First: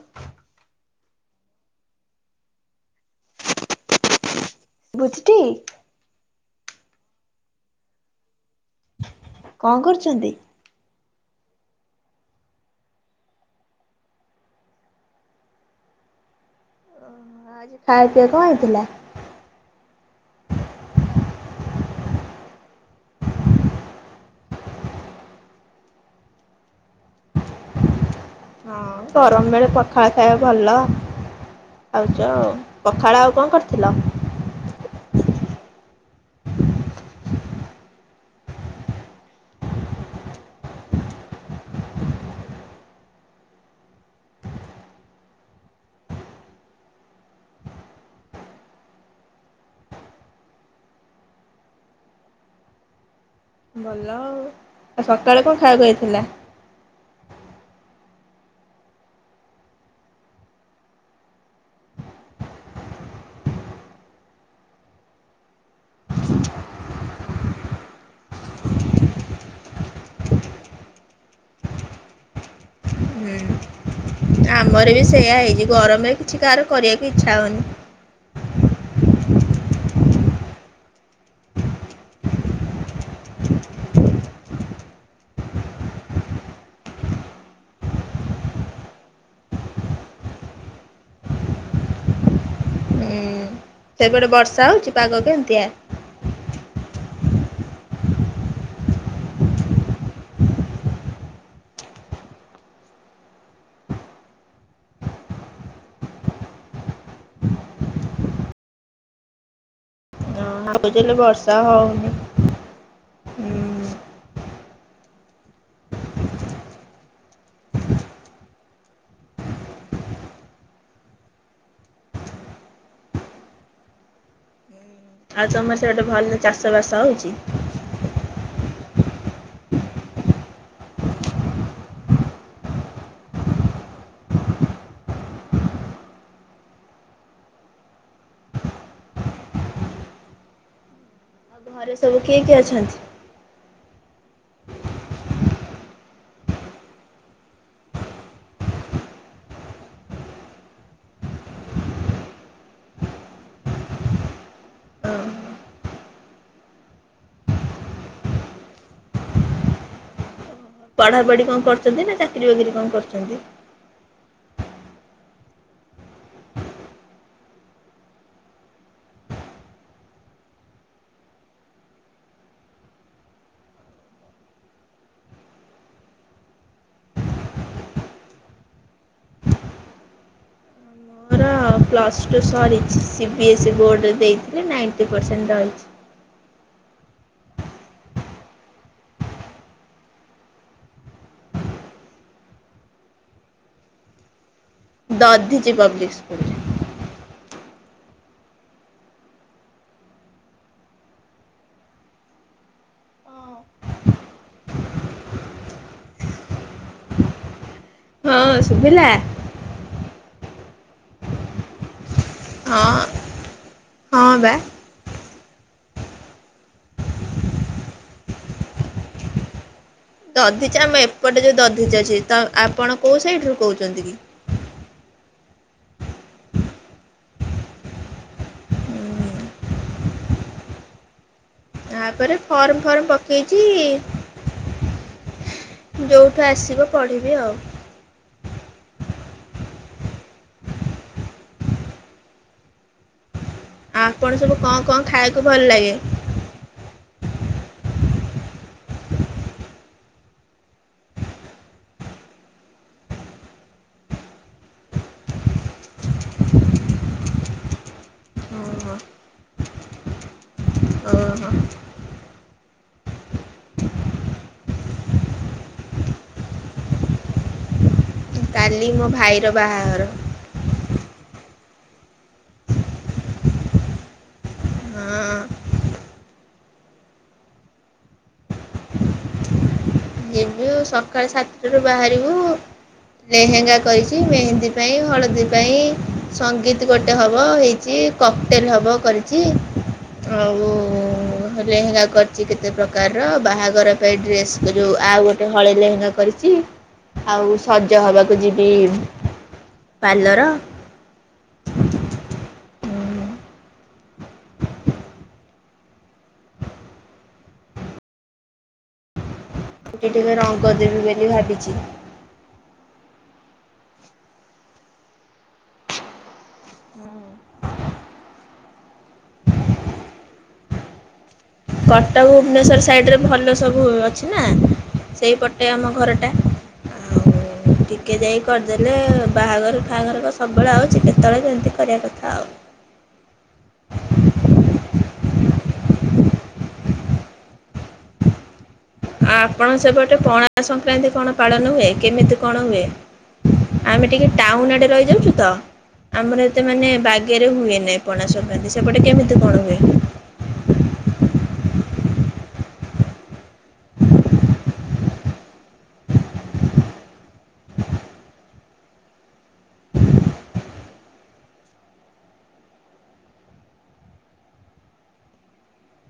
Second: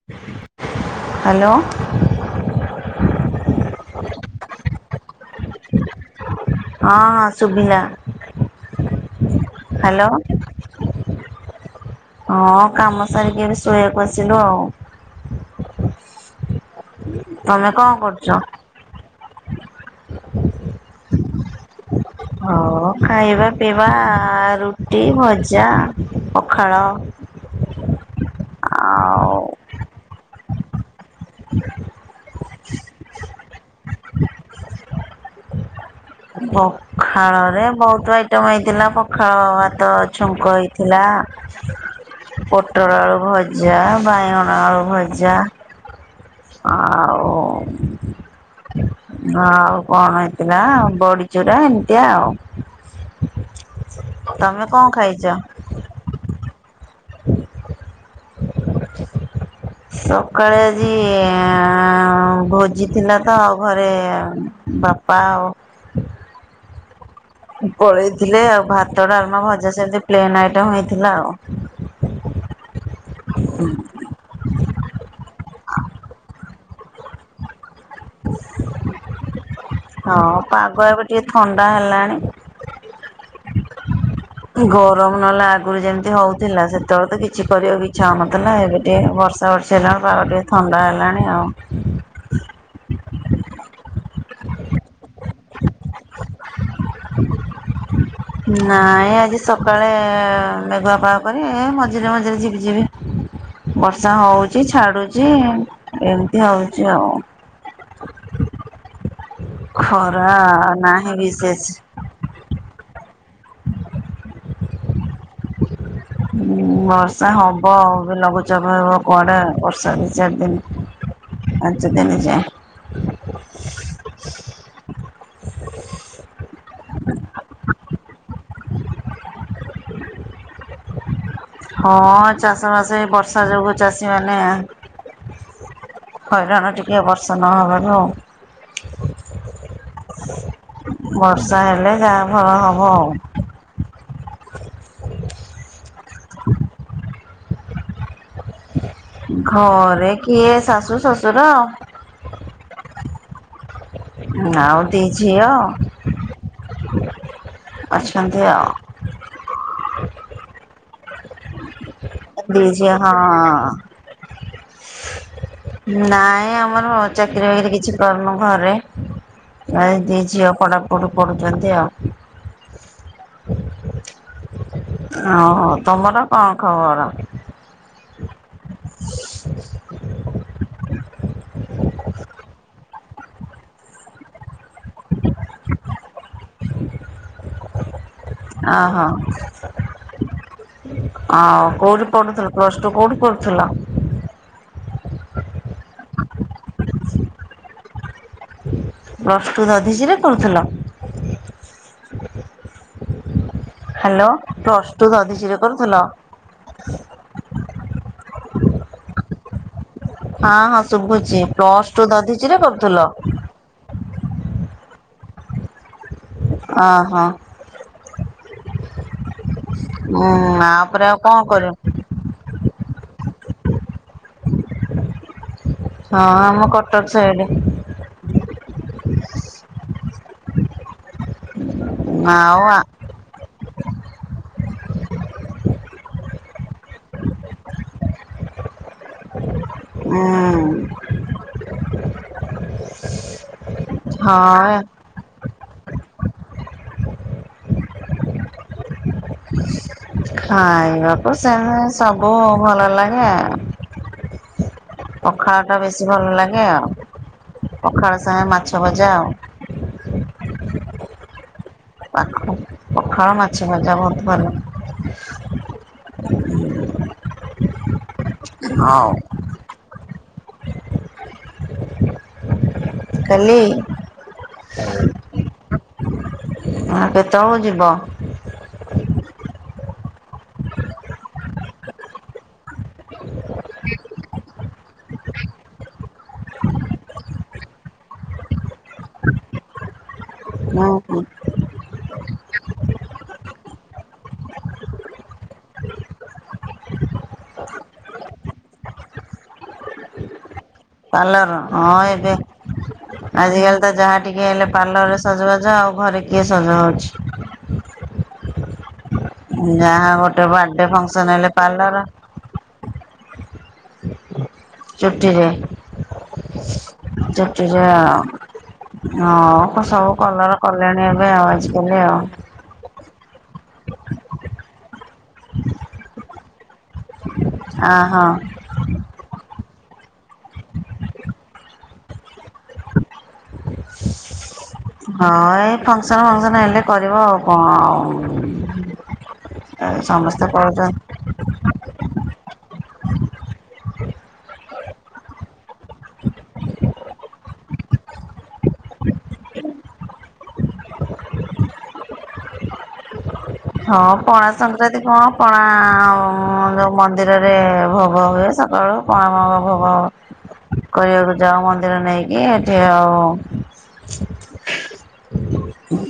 Hello ଶୁଭୁଛି ଟି? ହଁ ଶୁଭିଲା କଣ ହ୍ୟାଲୋ। କରୁଛନ୍ତି? ହଁ କାମ ସାରିକି ଏବେ ଶୋଇବାକୁ ଆସିଲୁ ଆଉ। ଓହୋ ଆଜି ତମେ କଣ ଖାଇବା କରୁଛ? ପିଇବା କଣ ହେଇଥିଲା? ହଁ ଖାଇବା ପିଇବା ରୁଟି, ଭଜା, ପଖାଳ। ହଁ ଆଉ ଗରମ ବେଳେ ପଖାଳ ଖାଇବା ଭଲ। ଖାଉଛ ଆଉ, ପଖାଳ ଆଉ କଣ କରିଥିଲ? ପଖାଳରେ ବହୁତ ଆଇଟମ୍ ହେଇଥିଲା, ପଖାଳ ଭାତ ଛୁଙ୍କ ହେଇଥିଲା। ପଟଳ ଆଳୁ ଭଜା, ବାଇଗଣ ଆଳୁ ଭଜା। ଆଉ ଆଉ କଣ ହେଇଥିଲା ବଡି ଚୁରା ଏମିତିଆ ଆଉ। ଭଲ ଆଉ ତମେ କଣ ଆଉ ଖାଇଛ? ସକାଳେ କଣ ଖାଇବାକୁ ହେଇଥିଲା? [inaudible] ସକାଳେ ଆଜି ଏ ଆଁ ଭୋଜି ଥିଲା ତ ଆଉ ଘରେ ଏ ବାପା ପାଓ ପଳେଇଥିଲେ ଆଉ ଭାତ, ଡାଲମା, ଭଜା ସେମିତି ପ୍ଲେନ୍ ଆଇଟମ ହେଇଥିଲା ଆଉ। ହୁଁ ଆମର ବି ସେଇୟା ହେଇଛି ଗରମରେ କିଛି କାହାର କରିବାକୁ ଇଚ୍ଛା ହଉନି। [inaudible] ହଁ ପାଗ ଏବେ ଟିକେ ଥଣ୍ଡା ହେଲାଣି। [inaudible] ଗରମ ନହେଲା ଆଗରୁ ଯେମିତି ହଉଥିଲା ସେତେବେଳେ ତ କିଛି କରିବାକୁ ଇଛ ହଉନଥିଲା, ଏବେ ଟିକେ ବର୍ଷା ବର୍ଷା [unintelligible] ପାଗ ଟିକେ ଥଣ୍ଡା ହେଲାଣି ଆଉ। ହୁଁ ସେପଟେ ବର୍ଷା ହଉଛି ପାଗ କେମିତିଆ? [inaudible] ନାଇଁ ଆଜି ସକାଳେ ଏ ମେଘୁଆ ପାଗ କରି ମଝିରେ ମଝିରେ ଯିପି, ଯିପି ବର୍ଷା ହଉଚି ଛାଡୁଛି ଏମିତି ହଉଛି ଆଉ। ଖରା ହେଲେ ନାହିଁ ବର୍ଷା ବିଶେଷ। ହଉନି। ହୁଁ ଉଁ ବର୍ଷା ହବ ଆଉ ବି ଲଘୁଚାପ ହେବ କୁଆଡ଼େ ବର୍ଷା ଦୁଇ ଚାରି ଦିନ? ପାଞ୍ଚଦିନ ଯାଏ। ଆଉ ତମ ସ୍ୟଡେ ଭଲ ଚାଷବାସ ହେଉଛି? ହଁ ଚାଷବାସ ଏଇ ବର୍ଷା ଯୋଗୁଁ ଚାଷୀମାନେ ହଇରାଣ ଟିକେ ବର୍ଷା ନ ହେବାରୁ। ଆଉ ବର୍ଷା ଘରେ ହେଲେ ସବୁ ଯାହା କିଏ କିଏ ଭଲ ହବ ଅଛନ୍ତି? ଆଉ। ଘରେ କିଏ ଶାଶୁ ଶଶୁର? ଆଉ ଦି ଝିଅ। ଅଛନ୍ତି ଆଉ। ପଢାପଢି କଣ କରୁଛନ୍ତି ନା ଚାକିରୀ ଦି ବାକିରି କଣ ଝିଅ କରୁଛନ୍ତି? ହଁ ନାଇଁ ଆମର ଚାକିରି ବାକିରି କିଛି କରନୁ ଘରେ। ଏଇ ଦି ଝିଅ ପଢ଼ା ପଢ଼ି କରୁଛନ୍ତି ଆଉ। ଓହୋ ତମର କଣ ଖବର? ହଁ ପ୍ଲସ୍ ଟୁ ସରିଚି ସିବି ଏସ୍ଇ ବୋର୍ଡ଼ରେ ଦେଇଥିଲି ନାଇଣ୍ଟି ପରସେଣ୍ଟ ରହିଛି। ଆ ହଁ। ଆଉ କୋଉଠି ପଢୁଥିଲ ପ୍ଲସ ଟୁ କୋଉଠି ପଢୁଥିଲ? Dadhichi public school. Plus two Dadhichi ରେ କରୁଥିଲ? ହାଲୋ ପ୍ଲସ ଟୁ ଦଧିଚରେ କରୁଥିଲ? ହଁ ସୁଭିଲା? ହଁ ହଁ ଶୁଭୁଚି, ପ୍ଲସ ଟୁ ଦଧି ହଁ ହଁ ବା। ଅ ହଁ। ଉଁ ଦଧିଚି ଆମ ଆପରେ ଆଉ ଏପଟେ କଣ ଯୋଉ କରିବ? ଦଧିଚି ଅଛି ତ ଆପଣ କୋଉ ସାଇଡରୁ କହୁଚନ୍ତି କି? ହଁ ଆମ କଟକ ସାଇଡ୍। ଆପରେ ଆଉ ଫର୍ମ ଆ ଫର୍ମ ପ କେଇଚି ଯୋଉଠୁ ଆସିବ ପଢିବି ଆଉ। ଆଁ। ଆପଣ ସବୁ ହଁ କଁ କଁ ଖାଇଆକୁ ଭଲ ଲାଗେ? ଖାଇବାକୁ ସେମ ସବୁ ଭଲ ଲାଗେ ଆଉ। ହ। ପଖାଳଟା ବେଶୀ ଭଲ ଲାଗେ ଆଉ। ପଖାଳ ସାଙ୍ଗେ ମାଛଭଜା ଆଉ। ଓ ହୋ। ପାଖ ପଖାଳ ମାଛ ଭଜା ବହୁତ୍ ଭଲ। କାଲି ମୋ ହଉ ଭାଇର ବାହାଘର। କାଲି? ହଁ ଆ କେତେବେଳୁ ଯିବ? ଯିବୁ ସକାଳ ସାତଟାରୁ ବାହାରିବୁ ଲେହେଙ୍ଗା କରିଚି ମେହେନ୍ଦୀ ପାଇଁ ହଳଦୀ ପାଇଁ ସଙ୍ଗୀତ୍ ଗୋଟେ ହବ ହେଇଚି।। କକଟେଲ ହବ କରିଚି ଆଉ ଅଁ ହଁ। ଓହୋ ଲେହେଙ୍ଗା କରିଚି କେତେ ପ୍ରକାରର ବାହାଘର ପାଇଁ ଡ୍ରେସ ଯୋଉ ଆଉ ଗୋଟେ ଗୋଟେ ହଳେ ଲେହେଙ୍ଗା କରିଚି। ଆଉ ସଜ ହବାକୁ ଯିବି ପାର୍ଲର। ପାର୍ଲର ର ହଁ ଏବେ ଆଜିକାଲି ତ ଯାହା ଟିକେ ହେଲେ ପାର୍ଲର ରେ ସଜବାଜ ଆଉ ଘରେ କିଏ ସଜ ହଉଛି। ଟିକେ ଯାହା ଟିକେ ଗୋଟେ ରଙ୍ଗ ବାଡେ ଦେବି ଫଙ୍କସନ୍ ବୋଲି ହେଲେ ଭାବିଛି ପାର୍ଲର। ଚୁଟିରେ ଚୁଟିରେ ଆ ହଁ କ-ସବୁ କଲର କଲେଣି ଏବେ ଆଉ। ଆଜିକାଲି ଆଉ କଟକ ଭୁବନେଶର ସାଇଡ୍ ରେ ଭଲ ସବୁ ଅଛି ନା ସେଇପଟେ ଆମ ଘରଟା। ଆଉ ଆ ହଁ ଟିକେଯାଇ କରିଦ ଦେଲେ ବାହାଘର ଫାହାଘର କଁ ସବୁବେଳେ ଆଉଚି କେତେବେଳେ କେମିତି କରିବା କଥାଆଉ। ହଁ ଏଇ ଫଙ୍କସନ ଫଙ୍କସନ ହେଲେ କରିବ ଆଉ କଣ ଆଉ। ଆଁ ଆପଣ ସେପଟେ ସମସ୍ତେ କରୁଛନ୍ତି ପଣା-ସଂକ୍ରାନ୍ତି କଣ ପାଳନ ହୁଏ କେମିତି କଣ ହୁଏ? ଆମେ ଟିକେ ଟାଉନ ଆଡେ ରହିଯାଉଚୁ ତ। ଆମର ଏତେ ମାନେ ବାଗେରେ ହୁଏ ନାଇଁ ପଣାସଂକ୍ରାନ୍ତି ସେପଟେ କେମିତି କଣ ହୁଏ? ହଁ ପଣା ସଂକ୍ରାନ୍ତି କଣ ପଣା ଆଉ ହଁ ଯୋଉ ମନ୍ଦିରରେ ଭୋଗ ହୁଏ ସକାଳୁ [inaudible] ଭୋଗ ହ କରିବାକୁ ଯାଉ ମନ୍ଦିର ନେଇକି ଏଠି ଆଉ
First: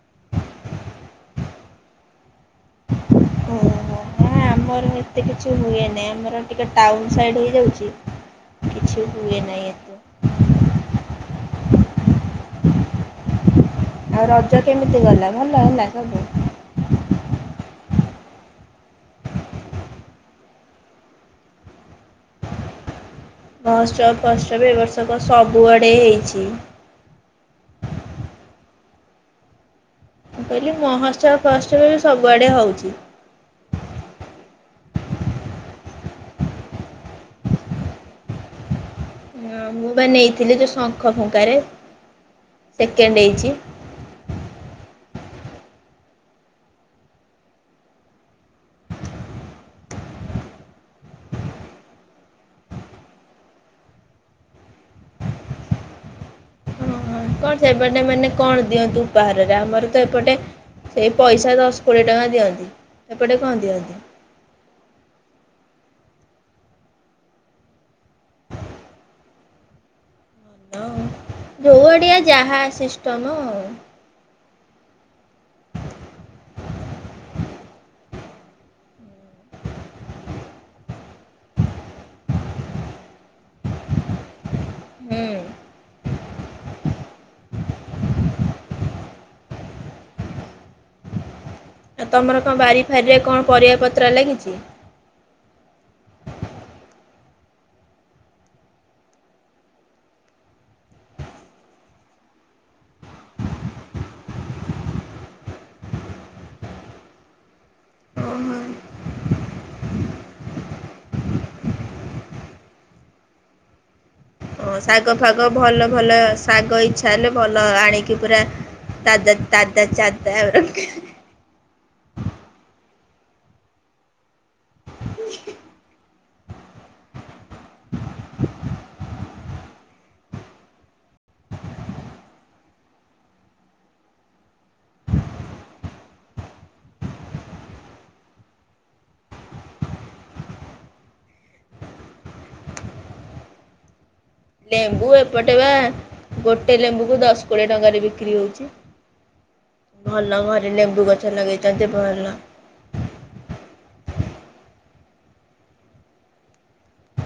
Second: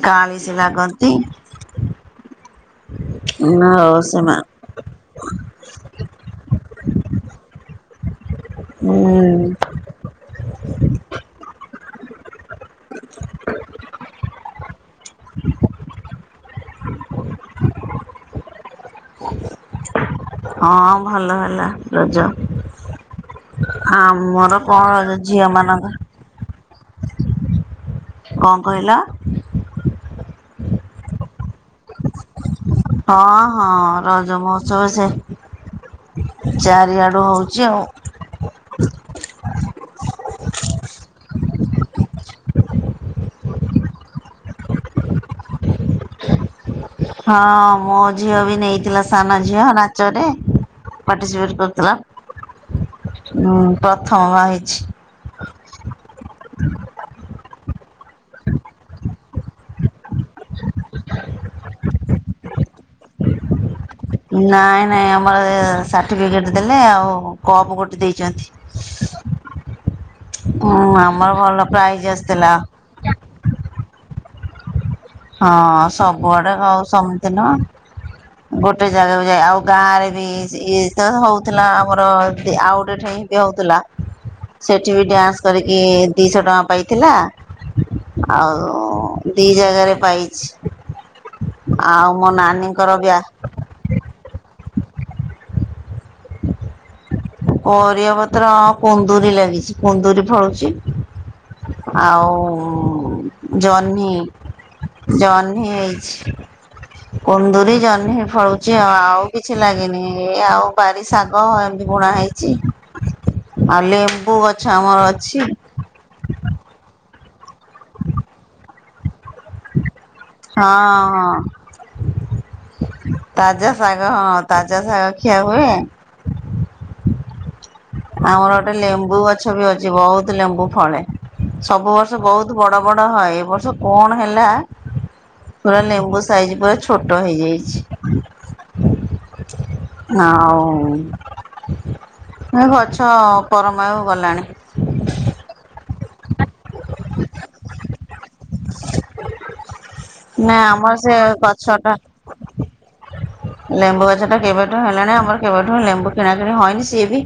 କାଳିଶି ଲାଗନ୍ତି। ନା ହଉ ସେମା ଆଉ ଏତେ କିଛି ହୁଏନି ଆମର ଟିକେ ଟାଉନ୍ ସାଇଡ୍ ହେଇଯାଉଚି। ହୁଁ କିଛି ହୁଏ ନାଇଁ ଏତେ। ଆଉ ରଜ କେମିତି ଗଲା ଭଲ ହେଲା ସବୁ। ହଁ ଭଲ ହେଲା ରଜ। ମହୋତ୍ସବ ଆମର କଣ ଝିଅମାନଙ୍କ ଏଇଛି କଁ କହିଲା? ମୁଁ କହିଲି ମହୋତ୍ସବ ଫହୋତ୍ସବ ବି ସବୁଆଡେ ହଉଚି। ହଁ ହଁ ରଜ ମହୋତ୍ସବ ସେ ଚାରିଆଡୁ ହଉଚି ଆଉ। ହଁ ମୁଁ ବା ନେଇଥିଲି ଯୋଉ ଶଙ୍ଖ ଫୁଙ୍କାରେ ସେକେଣ୍ଡ ହେଇଚି। ହଁ ମୋ ଝିଅ ବି ନେଇଥିଲା ସାନ ଝିଅ ନାଚରେ ପାର୍ଟିସିପେଟ କରିଥିଲା ଉଁ ପ୍ରଥମ ବା ହେଇଛି। ହଁ କଣ ସେପଟେ ମାନେ କଣ ଦିଅନ୍ତି ଉପହାରରେ ଆମର ତ ଏପଟେ ସେଇ ପଇସା ଦଶ କୋଡିଏ ଟଙ୍କା ଦିଅନ୍ତି ଏପଟେ କଁ ଦିଅନ୍ତି। ନାଇଁ ନାଇଁ ଆମର ଏ ସାର୍ଟିଫିକେଟ ଦେଲେ ଆଉ କପ ଗୋଟେ ଦେଇଚନ୍ତି। ! ! ! ! ! ! ହଁ ହାଲୋ ଆମର ଭଲ ଯୋଉ ପ୍ରାଇଜ ଆଡିଆ ଆସିଥିଲା। ଯାହା ସିଷ୍ଟମ ଆଉ। ହଁ ସବୁଆଡେ ଆଉ ସେମତି ନୁହଁ। ଗୋଟେ ଜାଗାକୁ ଯାଏ ଆଉ ଗାଁରେ ବି ଯି ଇଏ ଯେତବେଳେ ହଉଥିଲା ଆମର ଏଠି ଆଉ ଗୋଟେ ଠେଇଁ ତି ହଉତୁଲା। ! ! ! ସେଠି ବି ଡ୍ୟାନ୍ସ କରିକି ଦିଶ ଟଙ୍କା ପାଇଥିଲା ଆଉ ଉଁ ଦି ଜାଗାରେ ପାଇଛି ଆଉ ମୋ ନାନୀଙ୍କର ବ୍ୟା ପରିବାପତ୍ର ଲାଗିଛି। ପରିବା ପତ୍ର କୁନ୍ଦୁରି ଲାଗିଚି କୁନ୍ଦୁରି ଫଳୁଚି। ଆଉ ଉଁ ଜହ୍ନି ଜହ୍ନି ହେଇଛି। କୁନ୍ଦୁରି ଜହ୍ନି ଫଳୁଚି ଆଉ ଆଉ କିଛି ଲାଗିନି ଏ ଆଉ ପାରିଶାଗ ଏମତି ବୁଣା ହେଇଚି ଆଲି ଓ ଶାଗ ଫାଗ ଭଲ ଭଲ ଶାଗ ଇଚ୍ଛା ହେଲେ ଭଲ ଆଣିକି ପୁରା ତାଜା ତାଦା ଚା ହଁ ହଁ। ତାଜା ଶାଗ ହଁ ତାଜା ଶାଗ ଖିଆ ହୁଏ। ଆମର ଗୋଟେ ଲେମ୍ବୁ ଗଛ ବି ଅଛି ବୋହୁତୁ ଲେମ୍ବୁ ଫଳେ। ସବୁ ବର୍ଷ ବୋହୁତୁ ବଡ ବଡ ହଏ ଏ ବର୍ଷ କଣ ହେଲା ପୁରା ଲେମ୍ବୁ ସାଇଜି ପୁରା ଛୋଟ ହେଇଯାଇଛି। ଆଉଁ ଏ ଗଛ ପରମାୟୁ ଗଲାଣି। ଲେମ୍ବୁ ଏପଟେ ବା ଗୋଟେ ଲେମ୍ବୁକୁ ଦଶ କୋଡିଏ ଟଙ୍କାରେ ବିକ୍ରି ହଉଚି ଭଲ ନା ଘରେ ଆମର ଲେମ୍ବୁ ସେ ଗଛ ଲଗେଇଚନ୍ତି ଟା ଭଲ। ଲେମ୍ବୁ ଗଛଟା କେବେଠୁଁ ହେଲାଣି ଆମର କେବେଠୁଁ ଲେମ୍ବୁ କିଣାକିିଣି ହଏନି ସିଏ ବି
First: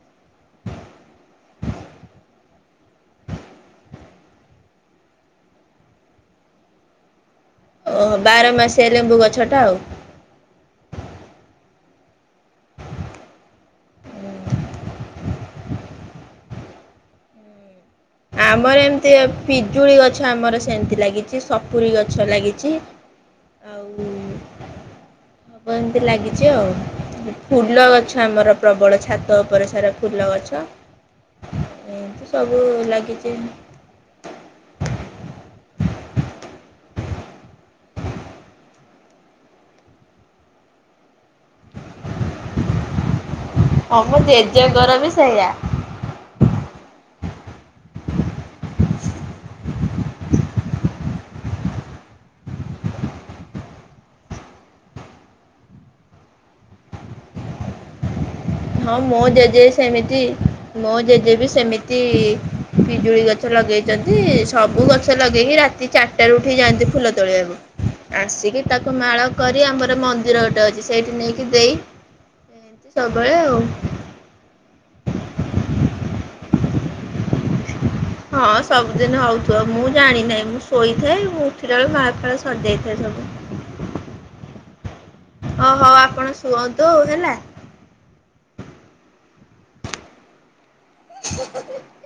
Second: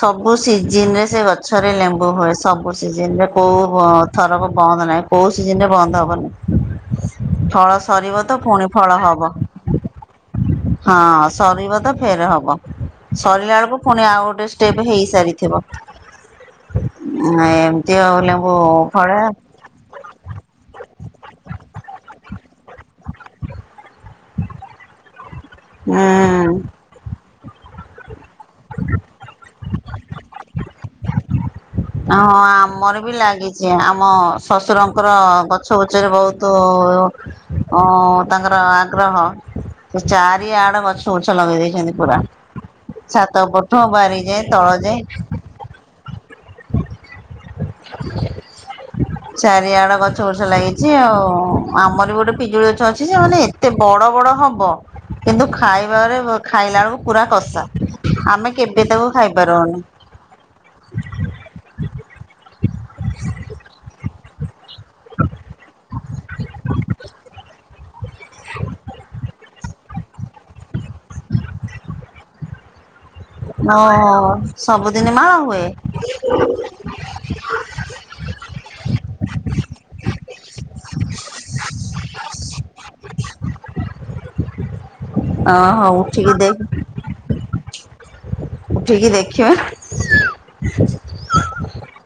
ସବୁ ସିଜିନରେ ସେ ଗଛରେ ଲେମ୍ବୁ ହୁଏ ସବୁ ସିଜିନରେ କୋଉ ବଁ ଥରକ ବନ୍ଦ ନାହିଁ। କୋଉ ସିଜିନରେ ବନ୍ଦ ହବନି ଫଳ ଓହୋ ସରିବ ତ ବାର ଫୁଣି ମାସିଆ ଫଳ ଲେମ୍ବୁ ହବ। ଗଛଟା ଆଉ। ହଁ ସରିବ ତ ଫେରେ ହବ। ସରିଲାଳୁକୁ ଫୁଣି ଆଉ ଗୋଟେ ଷ୍ଟେପେ ହେଇସାରିଥିବ ଉଁ ଏମ୍ ଆମର ଏମିତି ପିଜୁଳି ଗଛ ଆମର ସେମିତି ଲାଗିଛି ସପୁରୀ ଗଛ ଲାଗିଛି ଆଉ ସବୁ ଏମିତି ଲାଗିଛି ହୁଁ ଆଉ ଫୁଲ ଗଛ ଆମର ପ୍ରବଳ ଛାତ ଉପରେ ସାରା ଫୁଲ ଗଛ। ହଁ ଏମିତି ସବୁ ଆମର ବି ଲାଗିଛି ଆମ ଶଶୁରଙ୍କର ଗଛ ବଛରେ ବହୁତ ଉଁ ତାଙ୍କର ଆଗ୍ରହ। ସେ ଚାରିଆଡ ଗଛ ବୁଛ ଲଗେଇ ଦେଇେଇଛନ୍ତି ପୁରା ଛାତ ଉପ ହଁ ମୋ ବାରିଯାଏ ତଳ ଜେଜେଙ୍କର ବି ଯାଏ ସେଇଆ [unintelligible] [unintelligible] ଚାରିଆଡେ ଗଛ ଫଛ ଲାଗିଛି ଆଉ ଆମର ବି ଗୋଟେ ପିଜୁଳି ଗଛ ଅଛି ଯେ ମାନେ ଏ ଏତେ ବଡ ବଡ ହବ କିନ୍ତୁ ଖାଇବାରେ ଖାଇଲା ବେଳକୁ ପୁରା କଷା ଆମେ କେବେ ହଁ ତାକୁ ମୋ ଜେଜେ ବି ଖାଇପାରୁନି ସେମିତି ମୋ ଜେଜେ ବି ସେମିତି ପିଜୁଳି ଗଛ ଲଗେଇଛନ୍ତି ସବୁ ଗଛ ଲଗେଇକି ରାତି ଚାରିଟାରୁ ଉଠିକି ଯାଆନ୍ତି ଫୁଲ ତୋଳିବାକୁ। ଆସିକି ତାକୁ ମାଳ କରି ଆମର ର ମନ୍ଦିର ଗୋଟେ ଅଛି ସେଇଠି ନେଇକି ଦେଇ ଏମତି ସବୁବେଳେ ଆଉ ଓହୋ! ସବୁଦିନ ମାଳ ହୁଏ? ହଁ ସବୁଦିନ ହଉଥିବ ମୁଁ ଜାଣିିନହିଁ ମୁଁ ଶୋଇଥାଏ ମୁଁ ଉଠିଲା ବେଳେ ମାଳ ଫାଳ ସରିଯାଇଥାଏ ସବୁ। ଓହୋ ଆପଣ ଶୁଅନ୍ତୁ ହେଲା। ଉଠିକି ଦେଖିବା। [unintelligible]